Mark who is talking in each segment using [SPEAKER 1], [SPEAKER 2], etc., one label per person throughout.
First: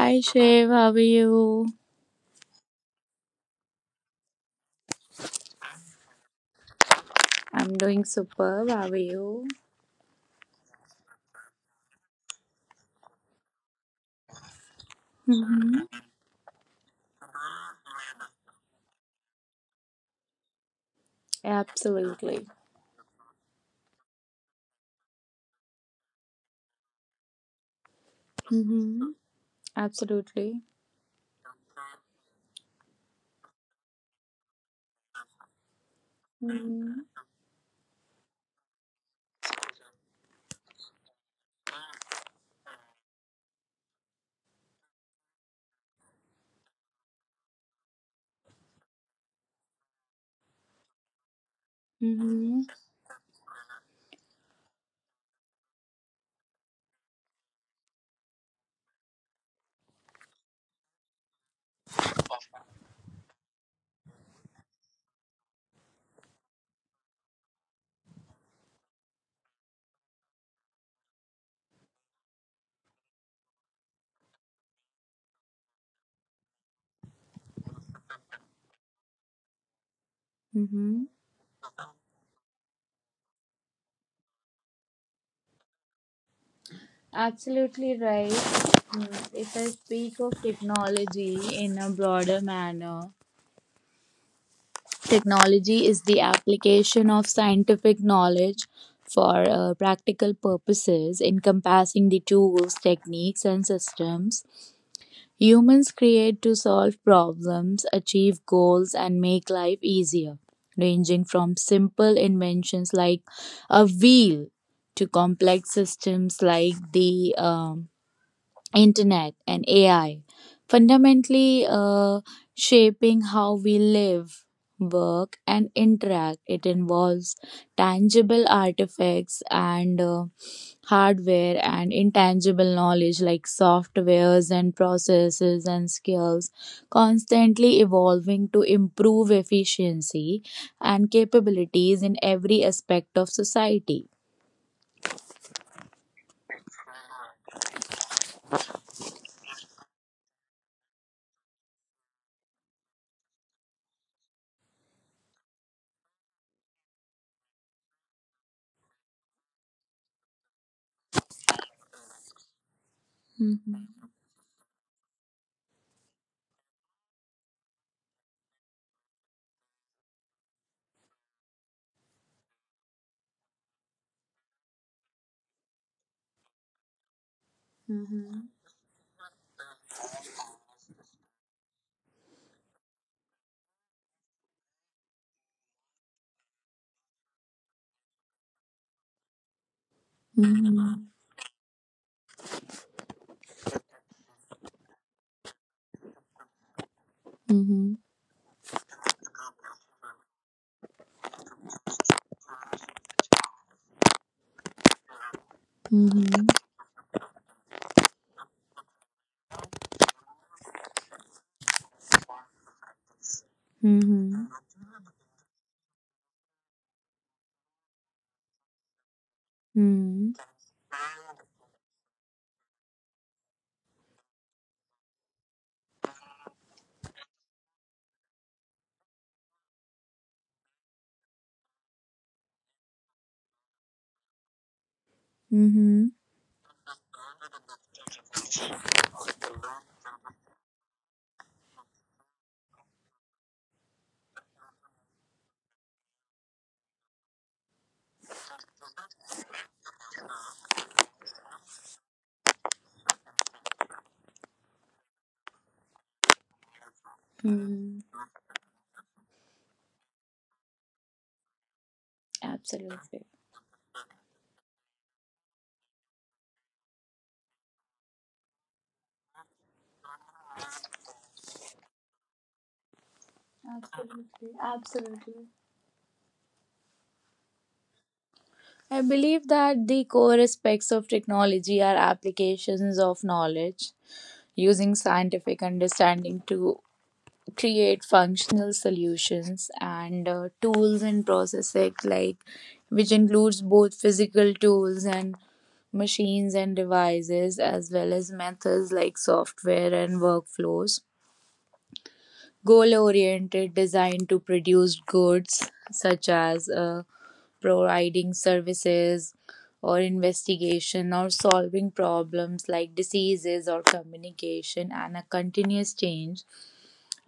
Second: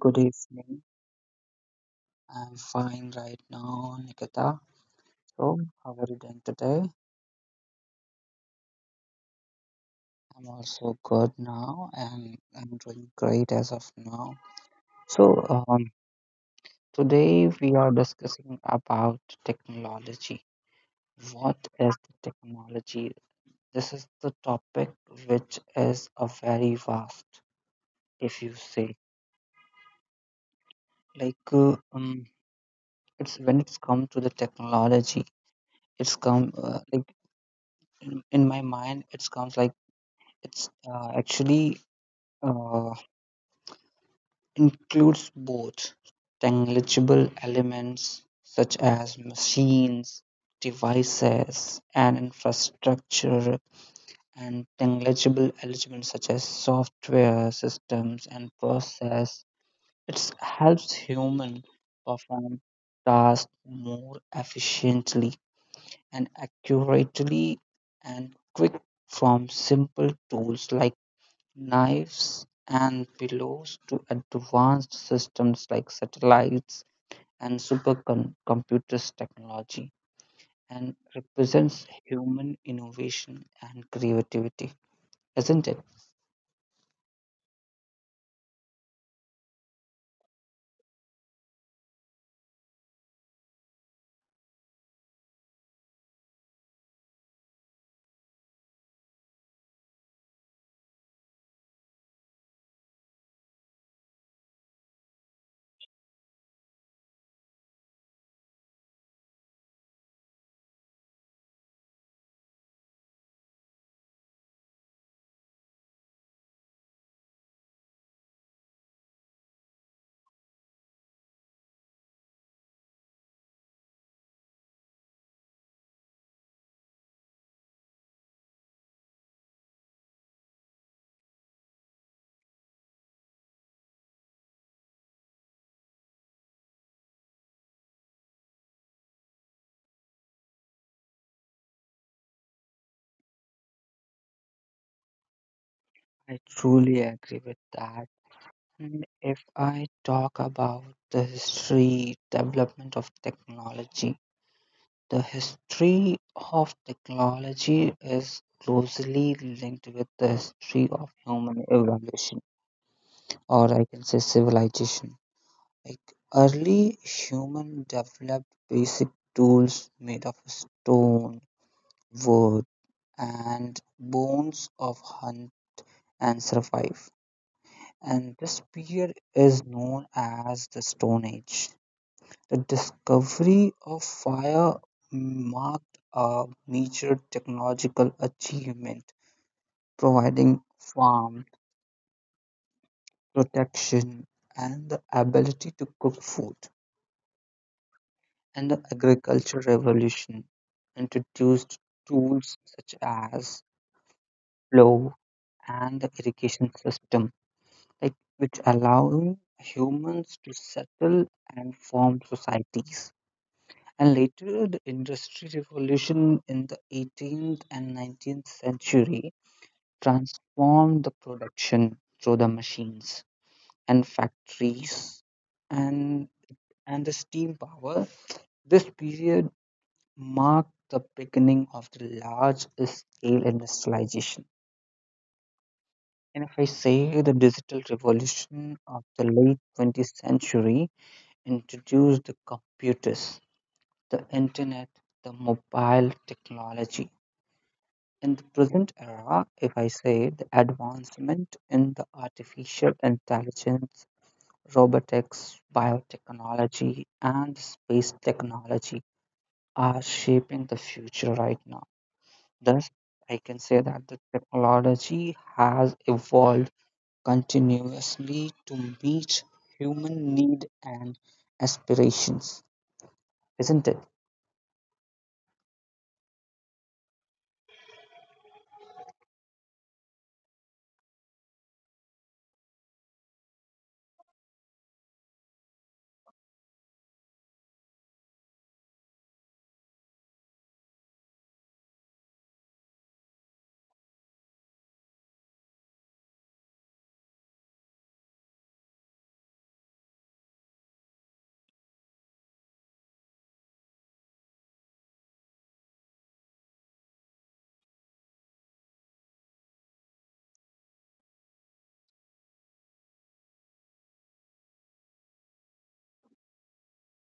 [SPEAKER 1] Good
[SPEAKER 2] Shiv,
[SPEAKER 1] evening.
[SPEAKER 2] how are you?
[SPEAKER 1] I'm fine right now, Nikita. So, how are you doing today?
[SPEAKER 2] I'm doing superb. How are you?
[SPEAKER 1] I'm also good now and I'm doing great as of now. So,
[SPEAKER 2] Mm-hmm.
[SPEAKER 1] today we are discussing about technology. What is the
[SPEAKER 2] Absolutely.
[SPEAKER 1] technology? This is the topic, which is a very vast, if you say.
[SPEAKER 2] Mm-hmm. Absolutely.
[SPEAKER 1] Like, it's when it's come to the technology, it's come
[SPEAKER 2] Mm-hmm.
[SPEAKER 1] like in my mind it comes like it's actually uh, includes both tangible elements such as machines, devices, and
[SPEAKER 2] Mm-hmm.
[SPEAKER 1] infrastructure, and tangible elements such as software, systems, and process. It helps human perform tasks more efficiently and accurately and quick, from simple tools like knives and pillows to advanced systems like satellites and supercomputers. Technology and
[SPEAKER 2] Mm-hmm.
[SPEAKER 1] represents human innovation and creativity, isn't it?
[SPEAKER 2] Absolutely right. If I speak of technology in a broader manner, technology is the application of scientific knowledge for practical purposes, encompassing the tools, techniques, and systems humans create to solve problems, achieve goals, and make life easier, ranging from simple inventions like a wheel to complex systems like the internet and AI, fundamentally shaping how we live, work, and interact. It involves tangible artifacts and hardware, and intangible knowledge like softwares and processes and skills, constantly evolving to improve efficiency and capabilities in every aspect of society.
[SPEAKER 1] I truly agree with that. And if I talk about the history, development of technology, the history of technology is closely linked with the history of human evolution, or I
[SPEAKER 2] Mhm.
[SPEAKER 1] can say civilization. Like, early human developed basic tools made of stone, wood, and bones of hunt and survive. And
[SPEAKER 2] Mhm.
[SPEAKER 1] this period is known as the Stone Age. The discovery of fire marked a major technological achievement, providing
[SPEAKER 2] Mhm.
[SPEAKER 1] warmth, protection, and the ability to cook food.
[SPEAKER 2] Mhm.
[SPEAKER 1] And the agricultural revolution introduced tools such as plow and the
[SPEAKER 2] Mhm.
[SPEAKER 1] irrigation system, like which allowing humans to settle and form societies. And
[SPEAKER 2] Mhm.
[SPEAKER 1] later, the industry revolution in the 18th and 19th century
[SPEAKER 2] Mhm.
[SPEAKER 1] transformed the production through the machines and factories and and the steam power. This period mark the beginning of the large scale industrialization.
[SPEAKER 2] Mhm.
[SPEAKER 1] And if I say, the digital revolution of the late 20th century introduced the computers, the internet, the mobile technology. In the present era, if I say, the advancement in the artificial intelligence, robotics, biotechnology, and
[SPEAKER 2] Mhm.
[SPEAKER 1] space technology are shaping the future right now. Thus,
[SPEAKER 2] Absolutely.
[SPEAKER 1] I can say that the technology has evolved continuously to meet human need and aspirations, isn't it?
[SPEAKER 2] Absolutely. Absolutely. I believe that the core aspects of technology are applications of knowledge, using scientific understanding to create functional solutions and tools and processes, like which includes both physical tools and machines and devices, as well as methods like software and workflows, goal oriented design to produce goods such as providing services or investigation or solving problems like diseases or communication, and a continuous change,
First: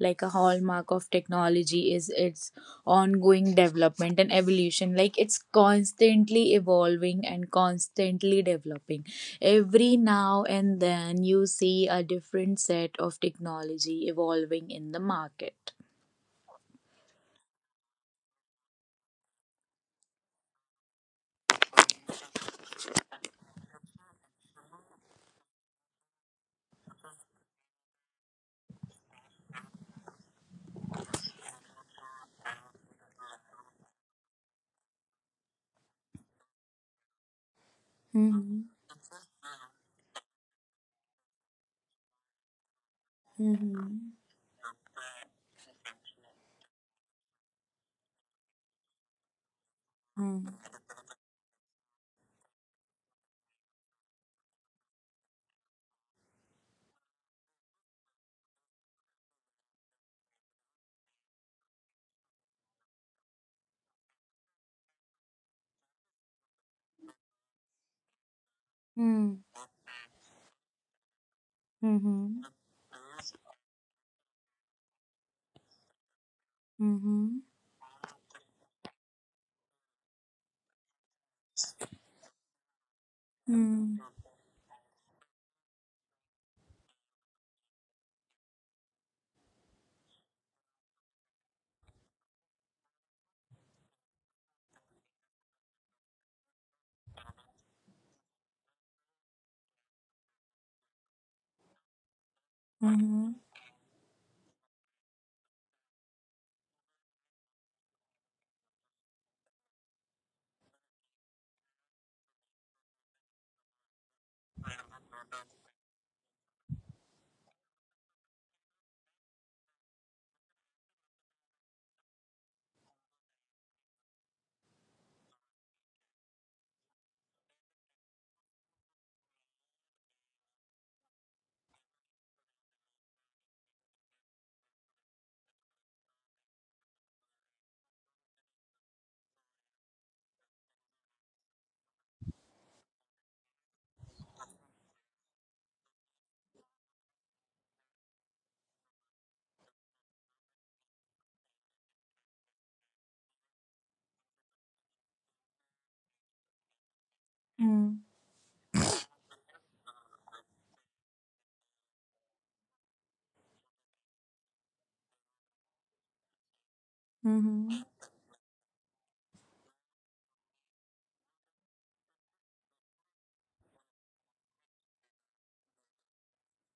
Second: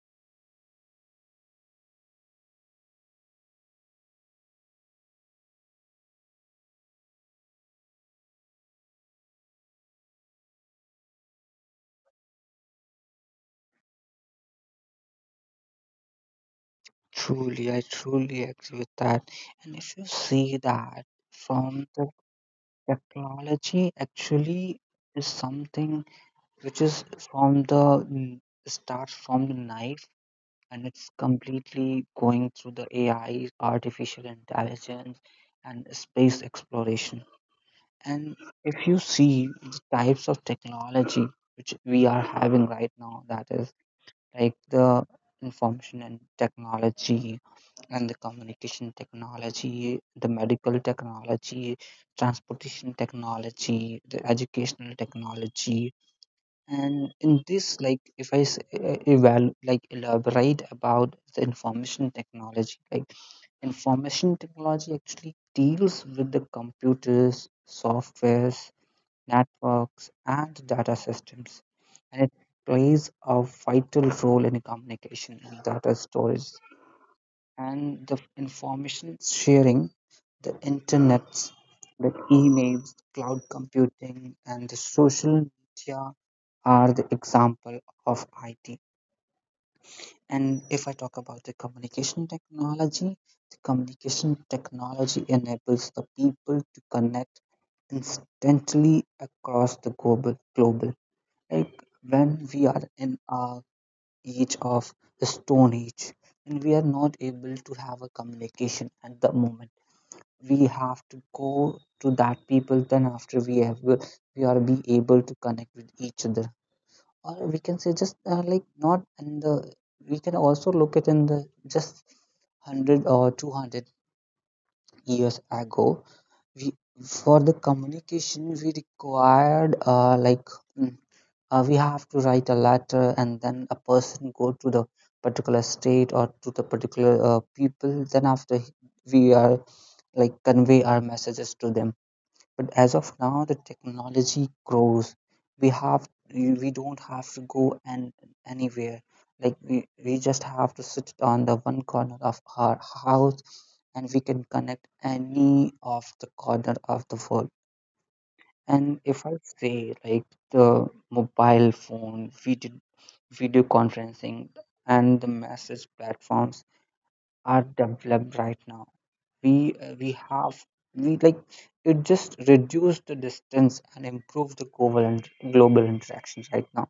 [SPEAKER 2] like a hallmark of technology is its ongoing development and evolution, like it's constantly evolving and constantly developing. Every now and then you see a different set of technology evolving in the market.
[SPEAKER 1] Truly, I truly agree with that. And if you see that, from the technology, actually is something which is starts from the knife, and it's completely going through the AI, artificial intelligence, and space exploration. And
[SPEAKER 2] Mhm.
[SPEAKER 1] if you see the types of technology which we are having right now, that is
[SPEAKER 2] Mhm.
[SPEAKER 1] like the information and technology, and the communication technology, the
[SPEAKER 2] Mm.
[SPEAKER 1] medical technology, transportation technology, the educational technology. And in this, like if I s- eval- like elaborate about the information technology, like information technology actually deals with the computers, softwares,
[SPEAKER 2] Mm.
[SPEAKER 1] networks, and data systems, and it
[SPEAKER 2] Mhm.
[SPEAKER 1] plays a vital role in communication and data storage and the information sharing. The internet, the emails, cloud
[SPEAKER 2] Mhm.
[SPEAKER 1] computing, and the social media are the example of IT. And if I talk about the communication technology enables the people to connect instantly across the global. Like, when we are
[SPEAKER 2] Mm.
[SPEAKER 1] in
[SPEAKER 2] Mhm.
[SPEAKER 1] our age of stone age and we are not able to have a communication, at the moment we have to go to that people, then after we are be able to connect with each other, or we can say, just like not in the we can also look at in the just 100 or 200 years ago. re- for the communication we required mm, we have to write a letter, and then a person go to the particular state or to the particular people, then after we are like convey our messages to them. But as of now, the technology grows. We don't have to go and anywhere. Like, we just have to sit on the one corner of our house and we can connect any of the corner of the world.
[SPEAKER 2] Mm.
[SPEAKER 1] And if I say, like, the mobile phone, video, video conferencing, and the message platforms are
[SPEAKER 2] Mhm.
[SPEAKER 1] developed right now. We uh, we have we like it just reduced the distance and improved the global and global interactions right now.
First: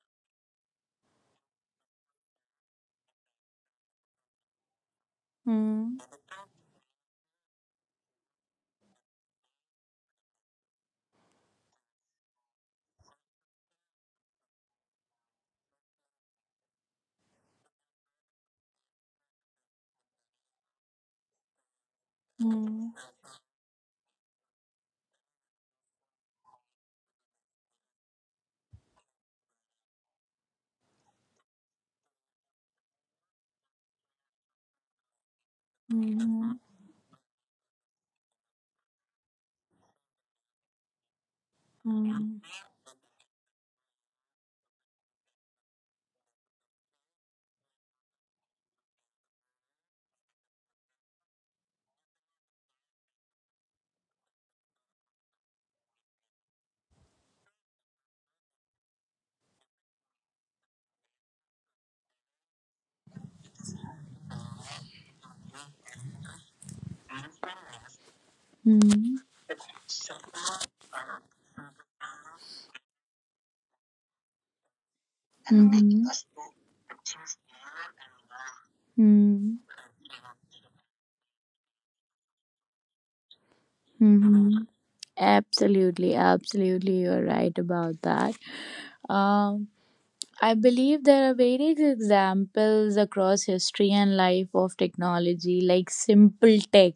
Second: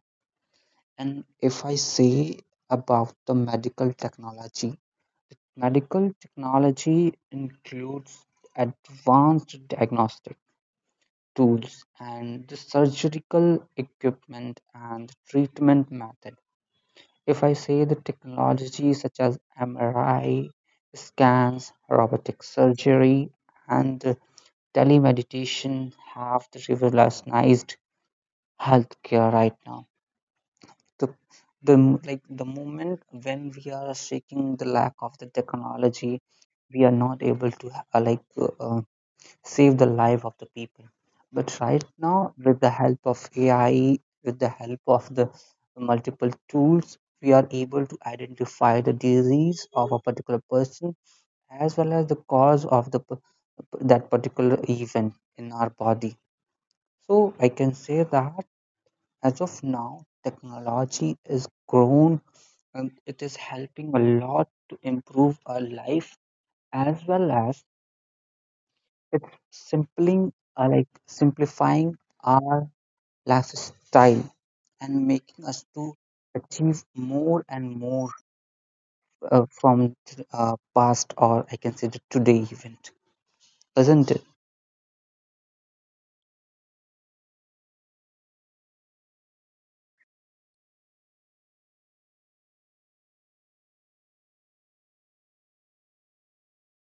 [SPEAKER 1] And if I say about the medical technology,
[SPEAKER 2] Mm.
[SPEAKER 1] medical technology includes advanced diagnostic tools and the surgical equipment and treatment method. If I say the technology such as MRI scans, robotic
[SPEAKER 2] Mm. Mhm.
[SPEAKER 1] surgery, and telemeditation have the revolutionized healthcare right now. The, the the moment when we are seeking the lack of the technology, we are not able to like save the life of the people. But right now,
[SPEAKER 2] Mm.
[SPEAKER 1] with the help of AI, with the help of the multiple tools, we are able to identify the disease of a particular person, as well as the cause of the that particular event in our body. So I can say that, as of now, technology is grown, and it is helping a lot to improve our life, as well as it's simpling like simplifying our lifestyle and making us
[SPEAKER 2] Mm.
[SPEAKER 1] to
[SPEAKER 2] Mhm.
[SPEAKER 1] achieve more and more
[SPEAKER 2] Mm.
[SPEAKER 1] from past, or I can say the today event, isn't it?
[SPEAKER 2] Mhm. Absolutely, absolutely, you're right about that. Um, I believe there are various examples across history and life of technology. Like simple tech,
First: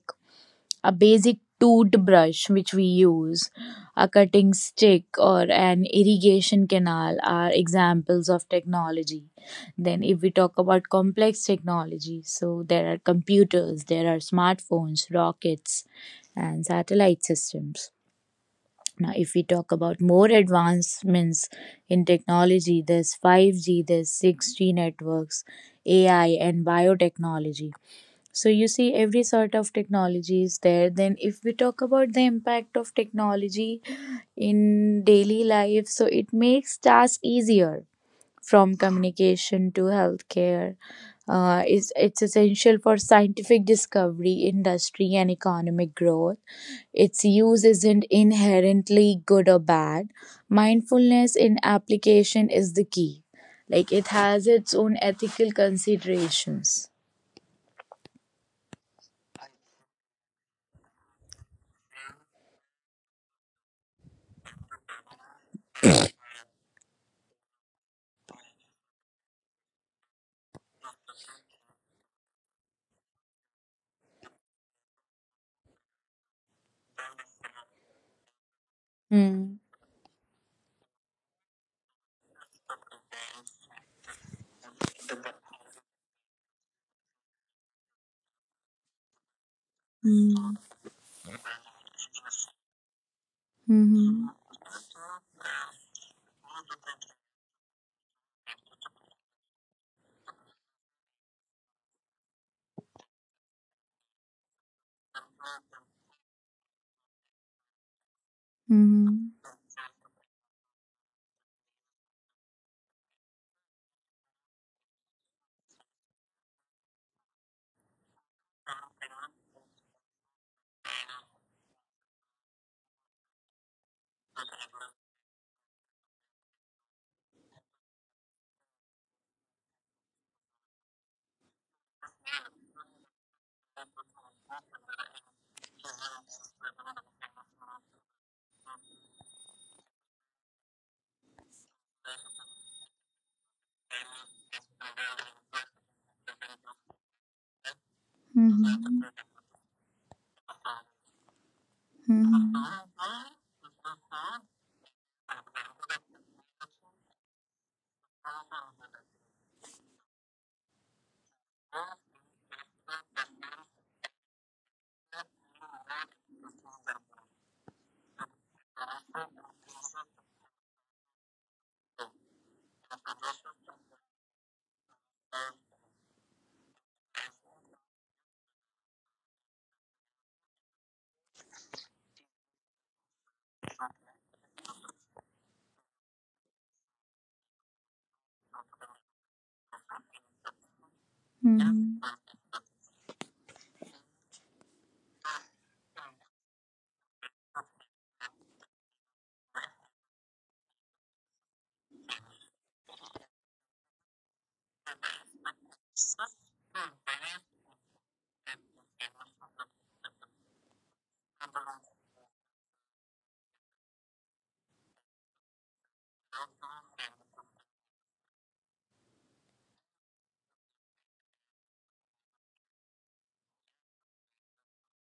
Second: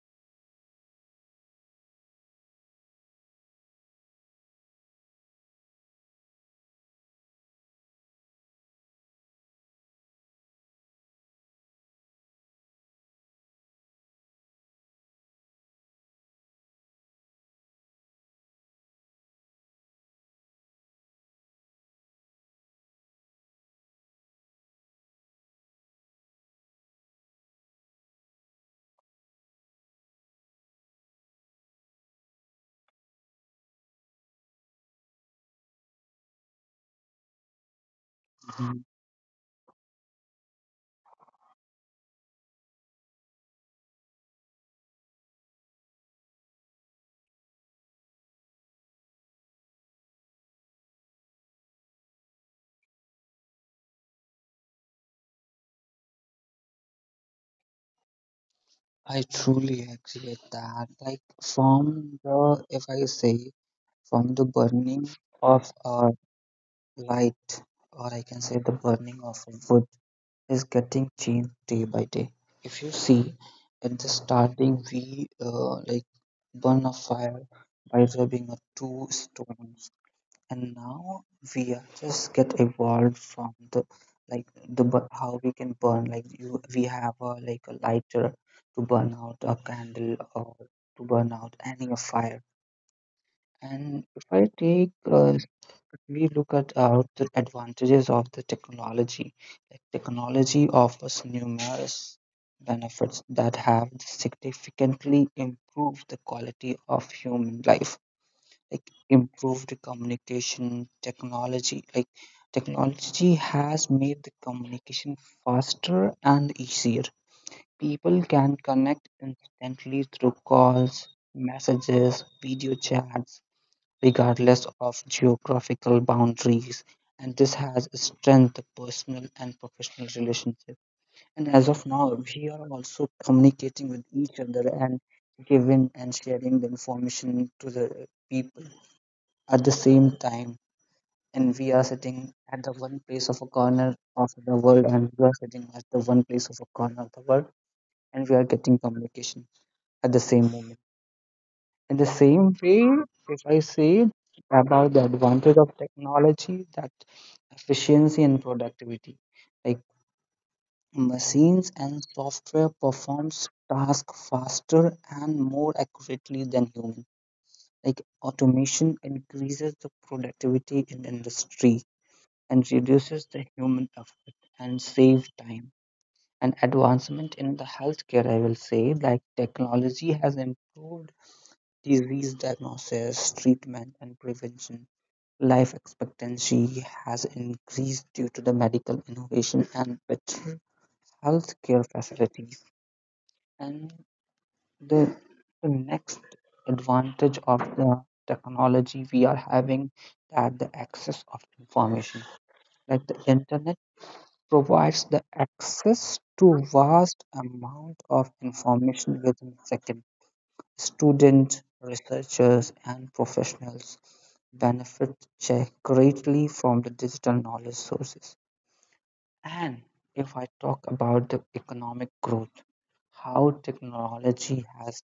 [SPEAKER 2] a basic toothbrush which we use, a cutting stick, or an irrigation canal are examples of technology. Then, if we talk about complex technology, so there are computers, there are smartphones, rockets, and satellite systems. Now, if we talk about more advancements in technology, there's 5G, there's 6G networks, AI, and biotechnology. So you see, every sort of technology is there. Then, if we talk about the impact of technology in daily life, so it makes tasks easier, from
[SPEAKER 1] Mhm.
[SPEAKER 2] communication to healthcare. It's essential for scientific discovery, industry, and economic growth. Its use isn't inherently good or bad. Mindfulness in application is the key. Like, it has its own ethical considerations.
[SPEAKER 1] I truly agree with that. Like, if I say, from the burning of a light, or I can say the burning of wood, is getting changed day by day. If you see, at the starting, we like burn a fire by rubbing a two
[SPEAKER 2] Hmm.
[SPEAKER 1] stones, and now we are just get evolved from the like how we can burn, like you we have a like a lighter to burn out a candle
[SPEAKER 2] Hmm.
[SPEAKER 1] or to burn out any a fire. And
[SPEAKER 2] Mhm.
[SPEAKER 1] if I take we look at out the advantages of the technology. Like, technology offers numerous benefits that have significantly improved the quality of human life. Like,
[SPEAKER 2] Mhm.
[SPEAKER 1] improved communication technology. Like, technology has made the communication faster and easier. People can connect instantly through calls, messages, video chats, regardless of geographical boundaries, and this has strengthened personal and professional relationship. And as of now, we are also communicating with each other and giving and sharing the information to the people at the same time. And we are sitting at the one place of a corner of the world, and we are sitting at the one place of a corner of the world, and we are getting
[SPEAKER 2] Mhm.
[SPEAKER 1] communication at the same moment. In the
[SPEAKER 2] Mhm.
[SPEAKER 1] same way, if I say about the advantage of technology, that efficiency and productivity, like machines and software performs tasks faster and more accurately than human. Like, automation increases the productivity in industry and reduces the human effort and save time. And advancement in the healthcare, I will say, like technology has improved disease diagnosis, treatment, and prevention. Life expectancy has increased due to the medical innovation and better healthcare
[SPEAKER 2] Mhm.
[SPEAKER 1] facilities. And the, the next advantage of the technology we are having, that the access of information. Like, the internet provides the access to vast amount of information within seconds. Students, researchers, and professionals benefit greatly from the digital knowledge sources. And if I talk about the economic growth, how technology has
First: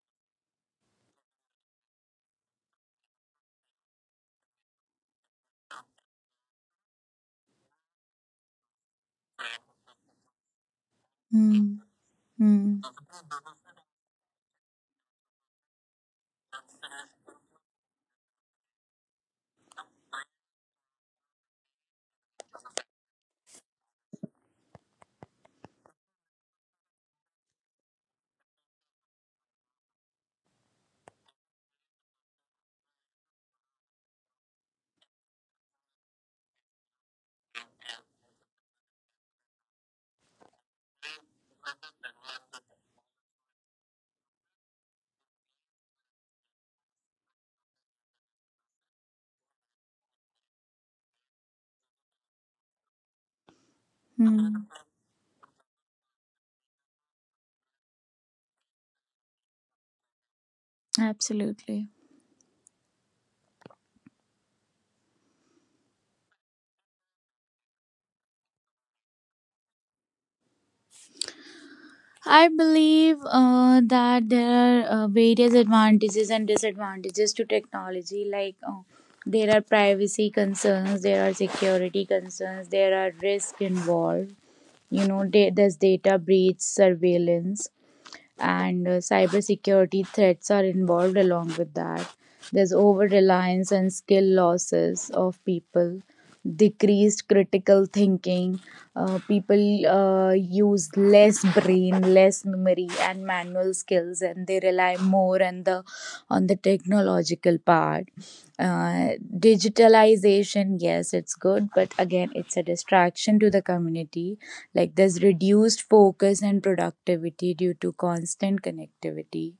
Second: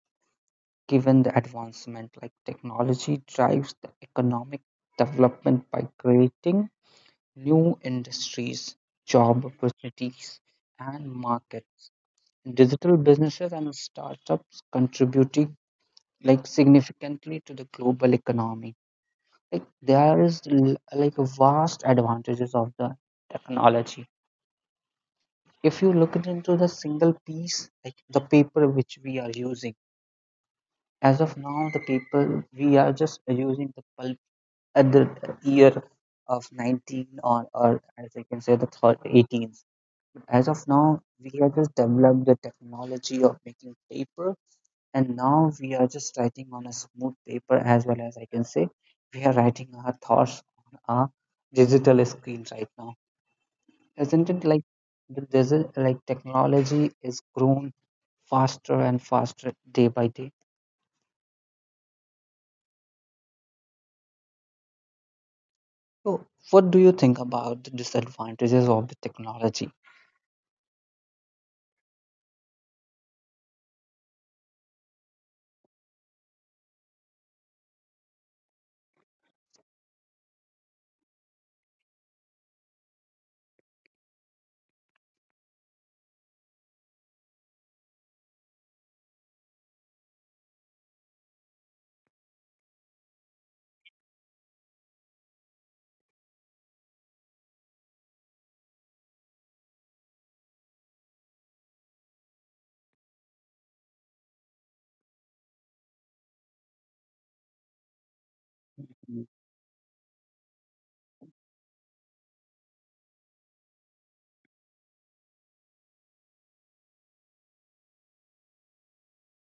[SPEAKER 1] given the advancement, like technology drives the economic development by creating new industries, job opportunities, and market.
[SPEAKER 2] Mhm. Mhm.
[SPEAKER 1] Digital businesses and startups contributing like significantly to the global economy, like there is l- like vast advantages of the technology, if you look it into the single piece, like the paper which we are using as of now. The paper, we are just using the pulp at the year of 19, or as I can say the third 18th. As of now we have just developed the technology of making paper, and now we are just writing on a smooth paper, as well as I can say we are writing our thoughts on a digital screen right now. Isn't it like
[SPEAKER 2] Mhm.
[SPEAKER 1] like technology is grown faster and faster day by day?
[SPEAKER 2] Absolutely.
[SPEAKER 1] So what do you think about the disadvantages of the technology?
[SPEAKER 2] I believe that there are various advantages and disadvantages to technology. There are privacy concerns, there are security concerns, there are risks involved. You know, there's data breach, surveillance, and cybersecurity threats are involved along with that. There's over reliance and skill losses of people, decreased critical thinking. People use less brain, less memory, and manual skills, and they rely more on the technological part. Uh,
[SPEAKER 1] Mhm.
[SPEAKER 2] Digitalization, yes, it's good, but again, it's a distraction to the community, like there's reduced focus and productivity due to constant connectivity.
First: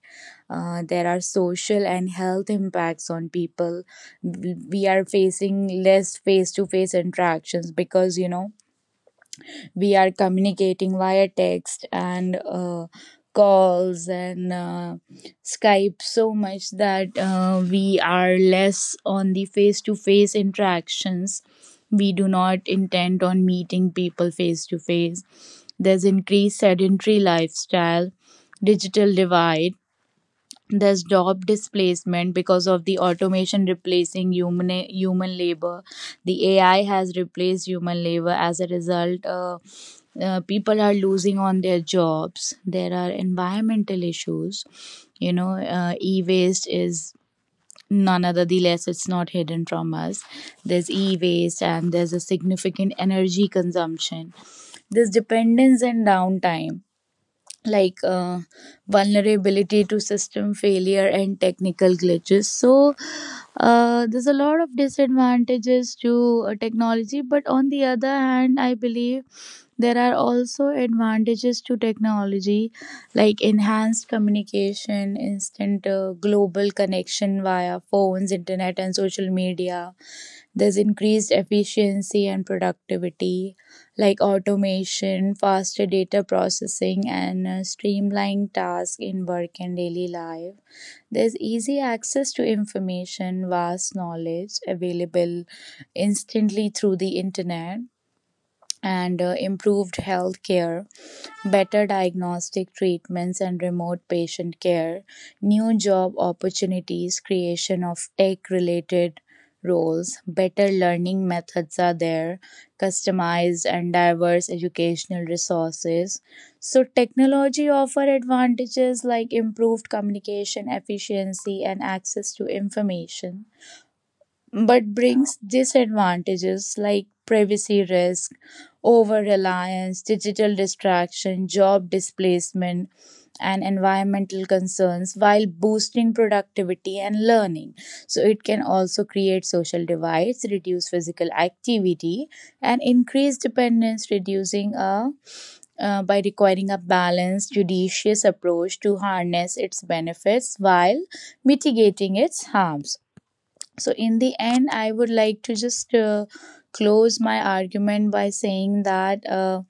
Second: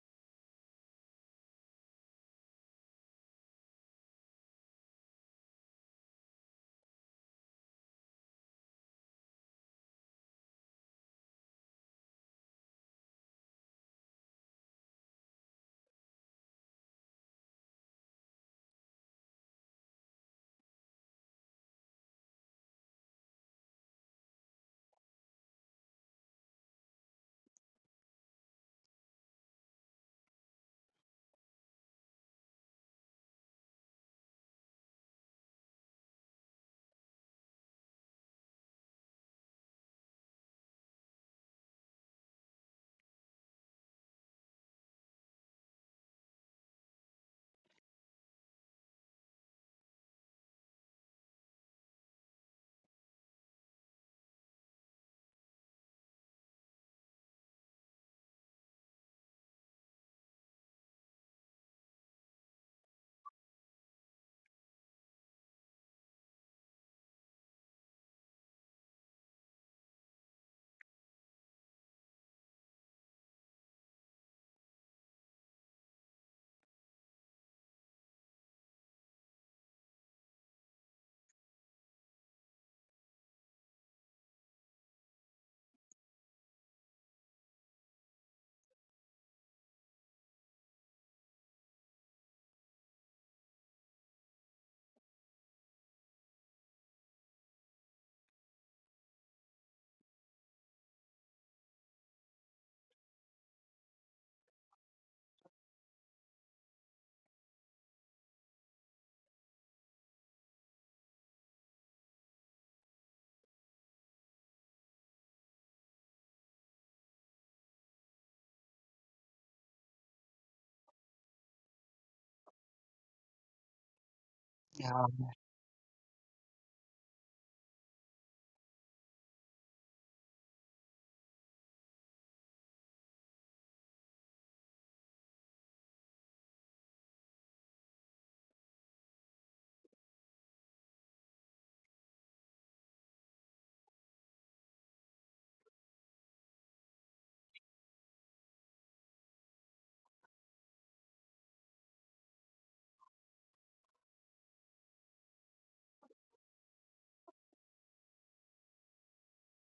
[SPEAKER 2] There are social and health impacts on people. We are facing less face to face interactions because, you know, we are communicating via text and calls and Skype so much that we are less on the face to face interactions. We do not intend on meeting people face to face. There's increased sedentary lifestyle, digital divide, there's job displacement because of the automation replacing human labor. The AI has replaced human labor. As a result, people are losing on their jobs. There are environmental issues. You know, e-waste is none other the less, it's not hidden from us. There's e-waste and there's a significant energy consumption. There's dependence and downtime, like uh, vulnerability to system failure and technical glitches. So there's a lot of disadvantages to technology, but on the other hand I believe there are also advantages to technology, like enhanced communication, instant global connection via phones, internet and social media. There's increased efficiency and productivity, like automation, faster data processing, and streamlined tasks in work and daily life. There's easy access to information, vast knowledge available instantly through the internet, and improved health care, better diagnostic treatments and remote patient care, new job opportunities, creation of tech related roles, better learning methods are there, customized and diverse educational resources. So technology offer advantages like improved communication, efficiency and access to information, but
[SPEAKER 1] Yeah.
[SPEAKER 2] brings disadvantages like privacy risk, over reliance, digital distraction, job displacement, and environmental concerns while boosting productivity and learning. So, it can also create social divides, reduce physical activity, and increase dependence, reducing a by requiring a balanced, judicious approach to harness its benefits while mitigating its harms. So, in the end, I would like to just close my argument by saying that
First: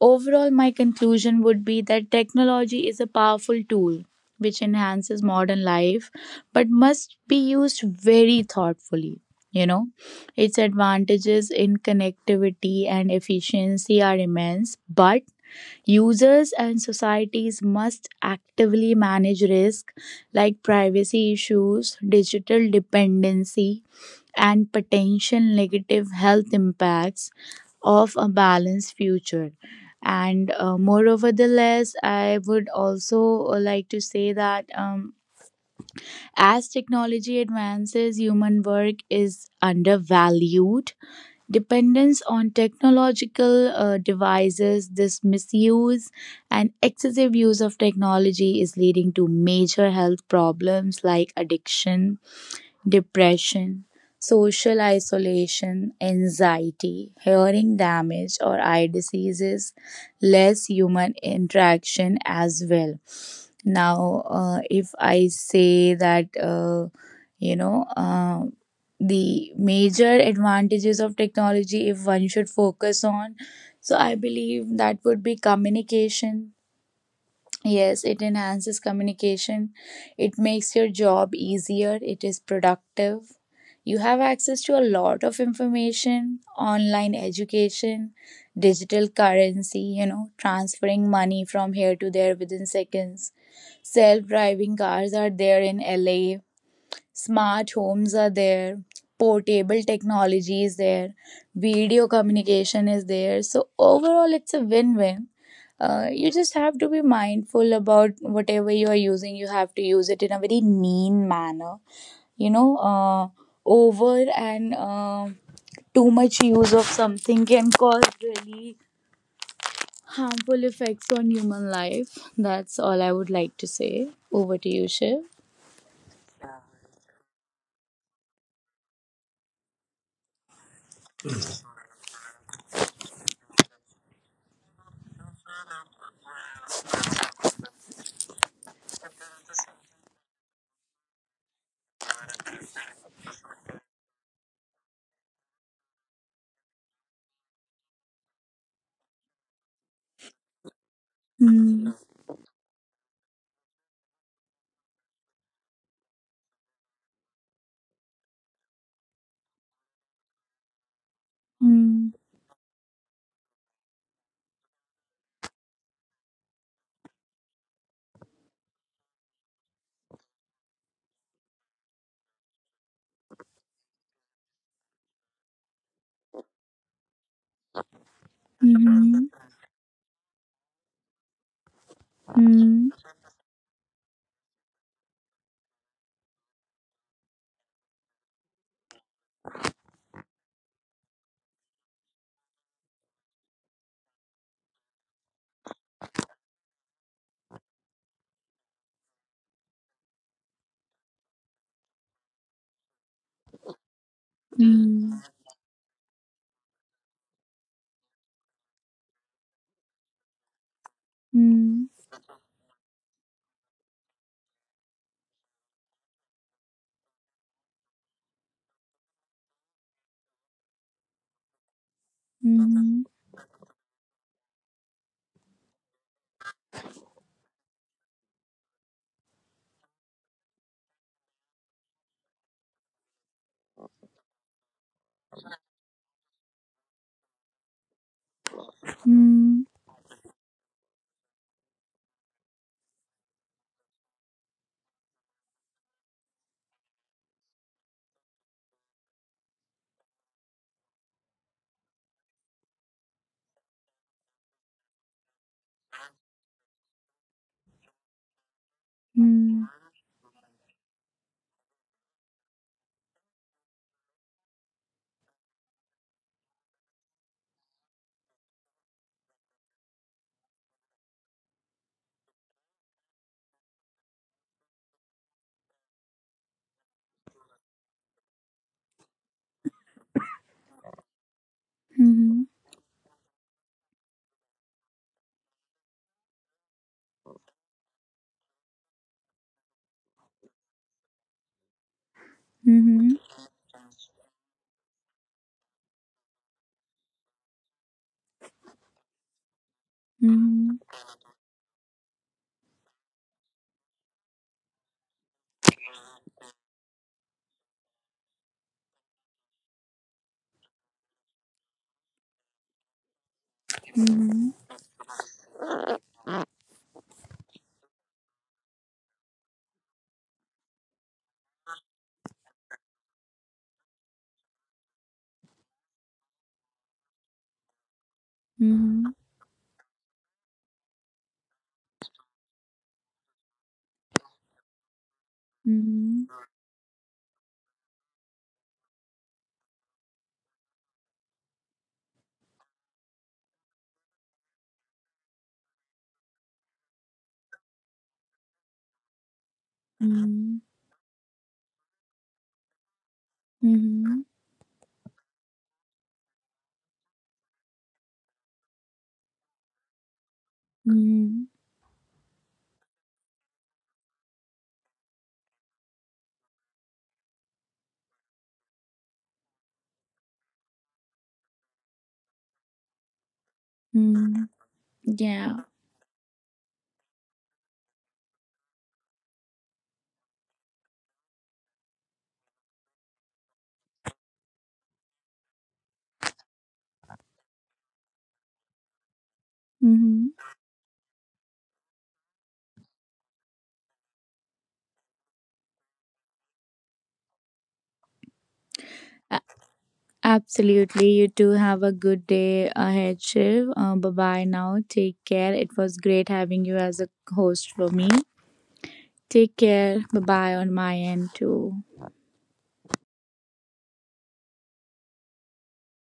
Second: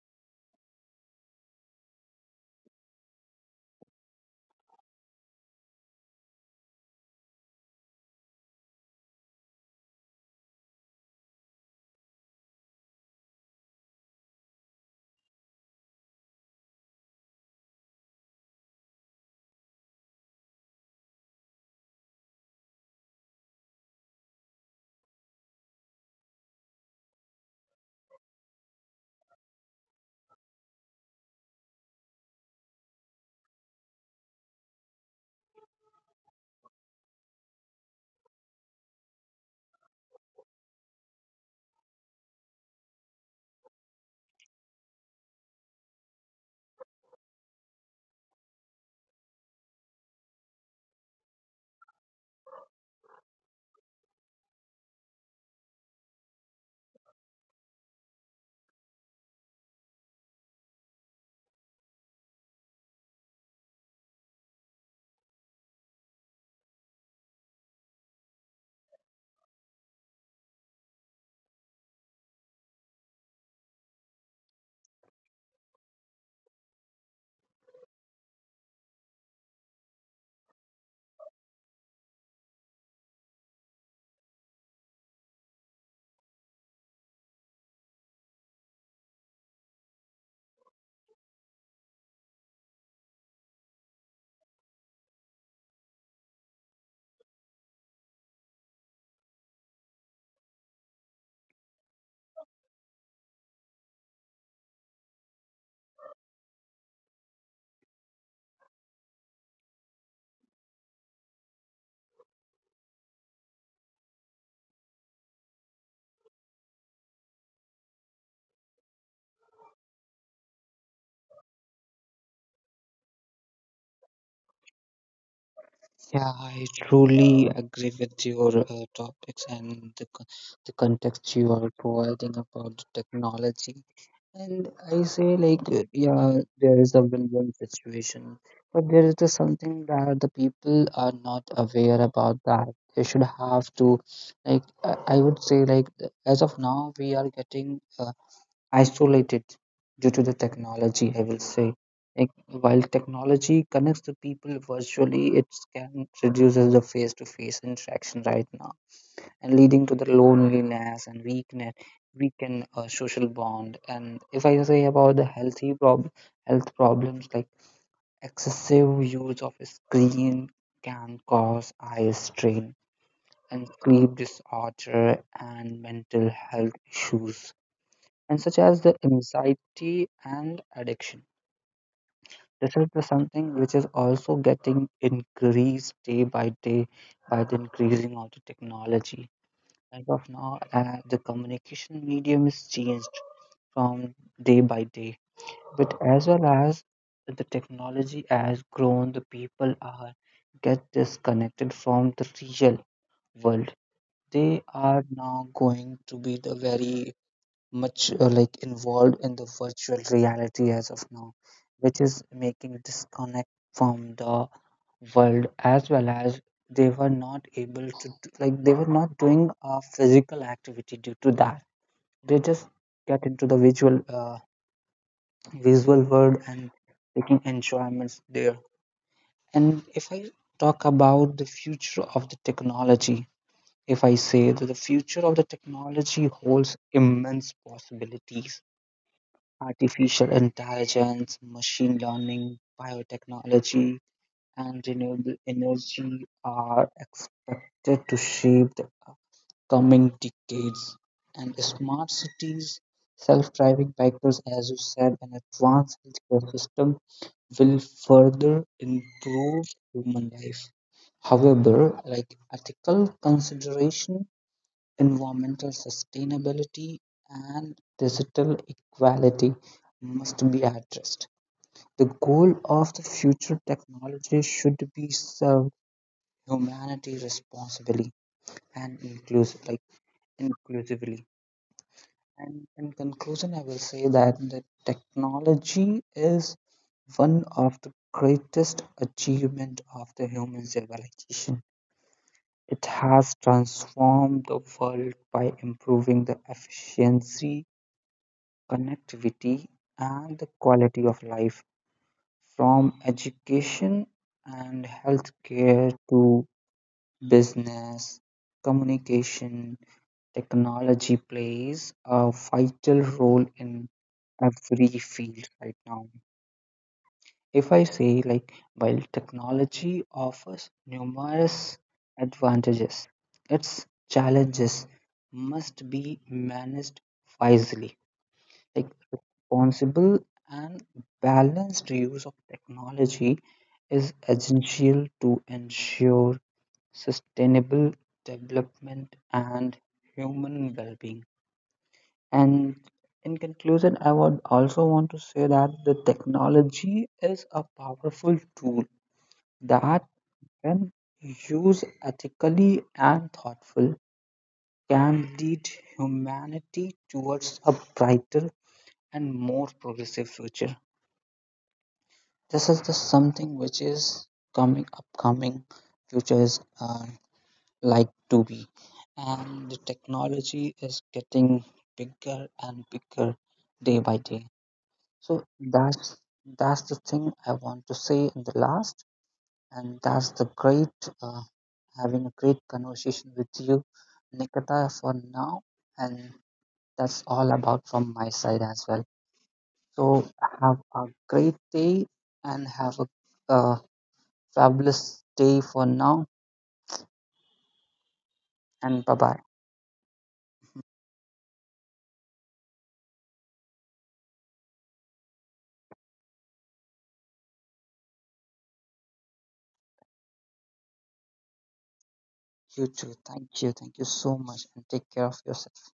[SPEAKER 2] overall, my conclusion would be that technology is a powerful tool which enhances modern life but must be used very thoughtfully. You know, its advantages in connectivity and efficiency are immense, but users and societies must actively manage risk like privacy issues, digital dependency, and potential negative health impacts of a balanced future. And moreover, the less I would also like to say that as technology advances, human work is undervalued. Dependence on technological devices, this misuse and excessive use of technology is leading to major health problems like addiction, depression, social isolation, anxiety, hearing damage or eye diseases, less human interaction as well. Now, if I say that, you know, uh, the major advantages of technology, if one should focus on, so I believe that would be communication. Yes, it enhances communication. It makes your job easier. It is productive. You have access to a lot of information, online education, digital currency, you know, transferring money from here to there within seconds. Self driving cars are there in LA. Smart homes are there, portable technology is there, video communication is there. So, overall, it's a win win. You just have to be mindful about whatever you are using. You have to use it in a very mean manner. You know, over and too much use of something can cause really harmful effects on human life. That's all I would like to say. Over to you, Shiv.
[SPEAKER 1] Yeah, I truly agree with your topics and the context you are providing about the technology. And I say, like, yeah, there is a win win situation, but there is the something that the people are not aware about that. They should have to, like, I would say, like, as of now, we are getting isolated due to the technology, I will say. Like, while technology connects the people virtually, it can reduces the face-to-face interaction right now, and leading to the loneliness and weakness,
[SPEAKER 2] Mm-hmm.
[SPEAKER 1] weaken social bond. And if I say about health problems, like excessive use of screen can cause eye strain and sleep disorder and mental health issues and such as the anxiety and addiction. This is
[SPEAKER 2] Mm,
[SPEAKER 1] the something which is also getting increased day by day by the increasing of the technology. As of now, the communication medium is changed from day by day, but as well as the technology has grown, the people are get disconnected from the real world. They are
[SPEAKER 2] mm,
[SPEAKER 1] now going to be the very much like involved in the virtual reality as of now,
[SPEAKER 2] mm,
[SPEAKER 1] which is making disconnect from the world, as well as they were not able to do, like they were not doing a physical activity due to that. They just
[SPEAKER 2] mhm,
[SPEAKER 1] get into the visual world and taking enjoyments there. And if I talk about the future of the technology, if I say that the future of the technology holds immense possibilities.
[SPEAKER 2] mm,
[SPEAKER 1] Artificial intelligence, machine learning, biotechnology, and renewable energy are expected to shape the coming decades. And smart cities, self driving vehicles, as you said, and advanced healthcare system will further
[SPEAKER 2] mm,
[SPEAKER 1] improve human life. However, like ethical considerations, environmental sustainability, and digital equality must be addressed. The goal of the future technology should be serve humanity responsibly and inclusive, like inclusively.
[SPEAKER 2] mhm,
[SPEAKER 1] And in conclusion, I will say that the technology is one of the greatest achievement of the human civilization. It
[SPEAKER 2] mhm,
[SPEAKER 1] has transformed the world by improving the efficiency, connectivity, and the
[SPEAKER 2] mhm,
[SPEAKER 1] quality of life. From education and healthcare to business, communication, technology plays a vital role in
[SPEAKER 2] mhm,
[SPEAKER 1] every field right now. If I say, like, while technology offers numerous advantages, its challenges must be managed wisely. Like,
[SPEAKER 2] mhm,
[SPEAKER 1] responsible and balanced use of technology is essential to
[SPEAKER 2] mhm,
[SPEAKER 1] ensure sustainable development and human well-being. And in conclusion, I would also want to say that the technology is a powerful tool that,
[SPEAKER 2] mhm,
[SPEAKER 1] when used ethically and thoughtful,
[SPEAKER 2] mhm,
[SPEAKER 1] can lead humanity towards a brighter and more progressive future.
[SPEAKER 2] mhm,
[SPEAKER 1] This is just something which is coming upcoming. Future is like to be, and the technology is getting bigger and bigger day by day.
[SPEAKER 2] mhm.
[SPEAKER 1] So
[SPEAKER 2] Yeah.
[SPEAKER 1] that's the thing I want to say in the last, and that's the great having a great conversation with you, Nikita, for now, and that's all about from my side as well.
[SPEAKER 2] Mm-hmm.
[SPEAKER 1] So have a great day, and have a uh, fabulous day for now, and bye bye.
[SPEAKER 2] Absolutely. You too have a good day ahead, Shiv. Bye bye now. Take care. It was great having you as a host for me. Take care. Bye bye on my end too.
[SPEAKER 1] You too. Thank you. Thank you so much and take care of yourself.